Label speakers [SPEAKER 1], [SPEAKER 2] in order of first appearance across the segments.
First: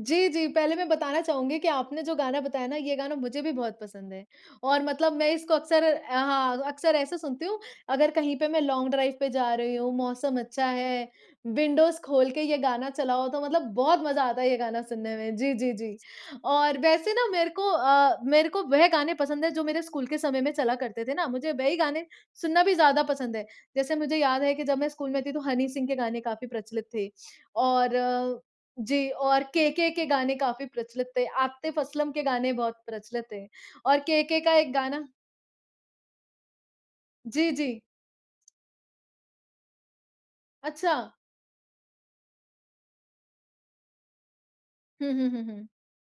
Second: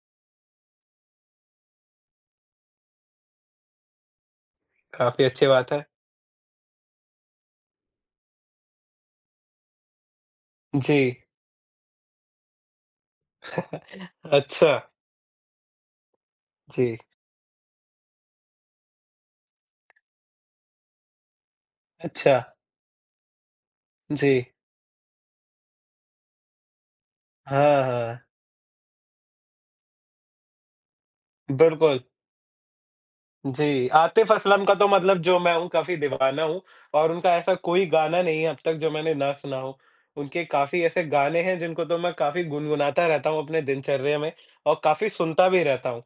[SPEAKER 1] जी, जी, पहले मैं बताना चाहूँगी कि आपने जो गाना बताया ना, ये गाना मुझे भी बहुत पसंद है। और मतलब
[SPEAKER 2] काफ़ी
[SPEAKER 1] मैं
[SPEAKER 2] अच्छी
[SPEAKER 1] इसको
[SPEAKER 2] बात
[SPEAKER 1] अक्सर
[SPEAKER 2] है।
[SPEAKER 1] अ, हाँ अक्सर ऐसे सुनती हूँ, अगर कहीं पे मैं लॉन्ग ड्राइव पे जा रही हूँ, मौसम अच्छा है,
[SPEAKER 2] जी।
[SPEAKER 1] विंडोज़ खोल के ये गाना चलाओ तो मतलब बहुत मज़ा आता है ये गाना
[SPEAKER 2] अच्छा।
[SPEAKER 1] सुनने में। जी, जी, जी, और
[SPEAKER 2] जी।
[SPEAKER 1] वैसे ना मेरे को अ, मेरे को वह गाने पसंद हैं, जो मेरे स्कूल के समय में चला करते थे ना। मुझे वही गाने
[SPEAKER 2] अच्छा।
[SPEAKER 1] सुनना भी ज़्यादा पसंद है। जैसे मुझे याद
[SPEAKER 2] जी।
[SPEAKER 1] है कि जब मैं स्कूल में थी तो हनी सिंह के गाने काफ़ी प्रचलित थे
[SPEAKER 2] हाँ, हाँ।
[SPEAKER 1] और जी, और केके के गाने काफ़ी प्रचलित थे। आतिफ़
[SPEAKER 2] बिल्कुल।
[SPEAKER 1] असलम के गाने बहुत प्रचलित थे
[SPEAKER 2] जी,
[SPEAKER 1] और
[SPEAKER 2] आतिफ़
[SPEAKER 1] केके का
[SPEAKER 2] असलम
[SPEAKER 1] एक
[SPEAKER 2] का तो
[SPEAKER 1] गाना
[SPEAKER 2] मतलब जो मैं हूँ, काफ़ी दीवाना हूँ और उनका
[SPEAKER 1] जी,
[SPEAKER 2] ऐसा
[SPEAKER 1] जी।
[SPEAKER 2] कोई गाना नहीं है अब तक जो मैंने ना सुना हो। उनके काफ़ी ऐसे
[SPEAKER 1] अच्छा।
[SPEAKER 2] गाने हैं जिनको तो मैं काफ़ी गुनगुनाता रहता हूँ अपने दिनचर्या में और काफ़ी
[SPEAKER 1] हुँ, हुँ,
[SPEAKER 2] सुनता भी
[SPEAKER 1] हुँ।
[SPEAKER 2] रहता हूँ।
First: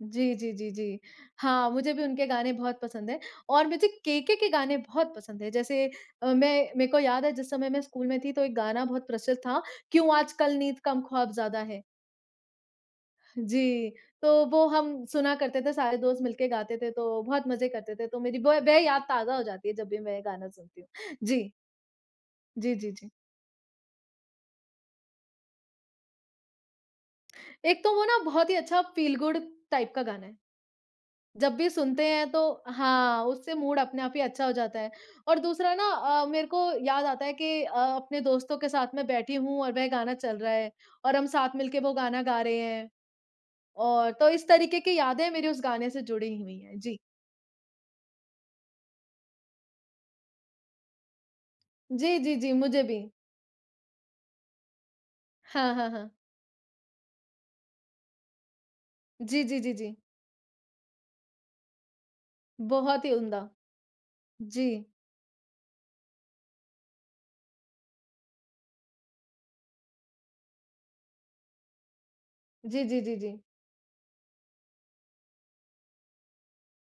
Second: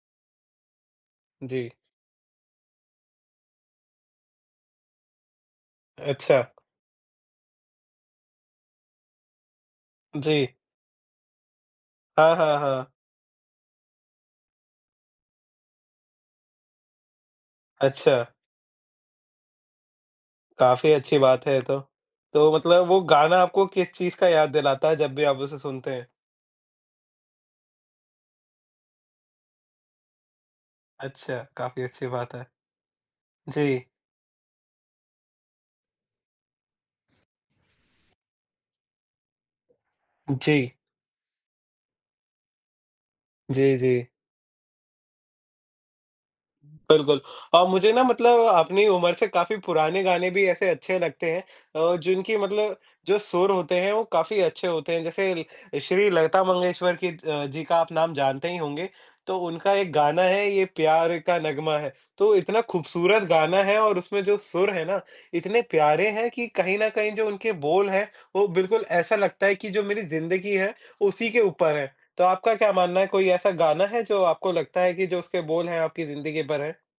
[SPEAKER 1] जी, जी, जी, जी। हाँ,
[SPEAKER 2] जी।
[SPEAKER 1] मुझे भी उनके गाने बहुत पसंद हैं और मुझे केके के गाने बहुत पसंद हैं। जैसे अ,
[SPEAKER 2] अच्छा।
[SPEAKER 1] मैं मैं को याद है जिस समय मैं स्कूल में थी तो एक गाना बहुत प्रचलित था, क्यों
[SPEAKER 2] जी।
[SPEAKER 1] आजकल नींद कम ख़्वाब ज़्यादा है।
[SPEAKER 2] हाँ, हाँ, हाँ।
[SPEAKER 1] जी, तो वो हम सुना करते थे, सारे दोस्त मिलके गाते थे तो बहुत मज़े करते थे। तो
[SPEAKER 2] अच्छा।
[SPEAKER 1] मेरी ब वह याद ताज़ा हो जाती है जब भी मैं ये गाना सुनती
[SPEAKER 2] काफ़ी
[SPEAKER 1] हूँ।
[SPEAKER 2] अच्छी बात
[SPEAKER 1] जी।
[SPEAKER 2] है ये तो। तो
[SPEAKER 1] जी,
[SPEAKER 2] मतलब
[SPEAKER 1] जी,
[SPEAKER 2] वो
[SPEAKER 1] जी।
[SPEAKER 2] गाना आपको किस चीज़ का याद दिलाता है जब भी आप उसे सुनते हैं?
[SPEAKER 1] एक तो वो ना बहुत ही अच्छा फ़ील गुड टाइप का गाना है।
[SPEAKER 2] अच्छा,
[SPEAKER 1] जब भी
[SPEAKER 2] काफ़ी
[SPEAKER 1] सुनते
[SPEAKER 2] अच्छी
[SPEAKER 1] हैं
[SPEAKER 2] बात
[SPEAKER 1] तो
[SPEAKER 2] है।
[SPEAKER 1] हाँ, उससे मूड
[SPEAKER 2] जी।
[SPEAKER 1] अपने आप ही अच्छा हो जाता है। और दूसरा ना अ, मेरे को याद आता है कि अ, अपने दोस्तों के साथ मैं बैठी हूँ और वह गाना चल रहा है
[SPEAKER 2] जी।
[SPEAKER 1] और हम साथ मिलके वो गाना गा रहे हैं,
[SPEAKER 2] जी, जी।
[SPEAKER 1] और तो इस तरीके की यादें मेरी उस गाने से जुड़ी हुई हैं। जी।
[SPEAKER 2] बिल्कुल और मुझे ना मतलब अपनी उमर से काफ़ी पुराने गाने भी ऐसे अच्छे लगते हैं अ,
[SPEAKER 1] जी, जी,
[SPEAKER 2] जिनकी
[SPEAKER 1] जी।
[SPEAKER 2] मतलब
[SPEAKER 1] मुझे भी।
[SPEAKER 2] जो सुर होते हैं, वो काफ़ी अच्छे होते हैं। जैसे
[SPEAKER 1] हाँ,
[SPEAKER 2] ल
[SPEAKER 1] हाँ,
[SPEAKER 2] श्री
[SPEAKER 1] हाँ।
[SPEAKER 2] लता मंगेश्वर की अ, जी का आप नाम जानते ही होंगे, तो
[SPEAKER 1] जी, जी, जी,
[SPEAKER 2] उनका एक
[SPEAKER 1] जी।
[SPEAKER 2] गाना है ये प्यार का नग्मा है, तो इतना
[SPEAKER 1] बहुत ही
[SPEAKER 2] खूबसूरत
[SPEAKER 1] उम्दा।
[SPEAKER 2] गाना है और उसमें जो
[SPEAKER 1] जी।
[SPEAKER 2] सुर हैं ना, इतने प्यारे हैं कि कहीं न कहीं जो उनके बोल हैं, वो बिल्कुल ऐसा लगता है कि जो मेरी ज़िंदगी है उसी के ऊपर हैं। तो आपका क्या
[SPEAKER 1] जी, जी,
[SPEAKER 2] मानना है,
[SPEAKER 1] जी,
[SPEAKER 2] कोई
[SPEAKER 1] जी।
[SPEAKER 2] ऐसा गाना है जो आपको लगता है कि जो उसके बोल हैं, आपकी ज़िंदगी पर हैं?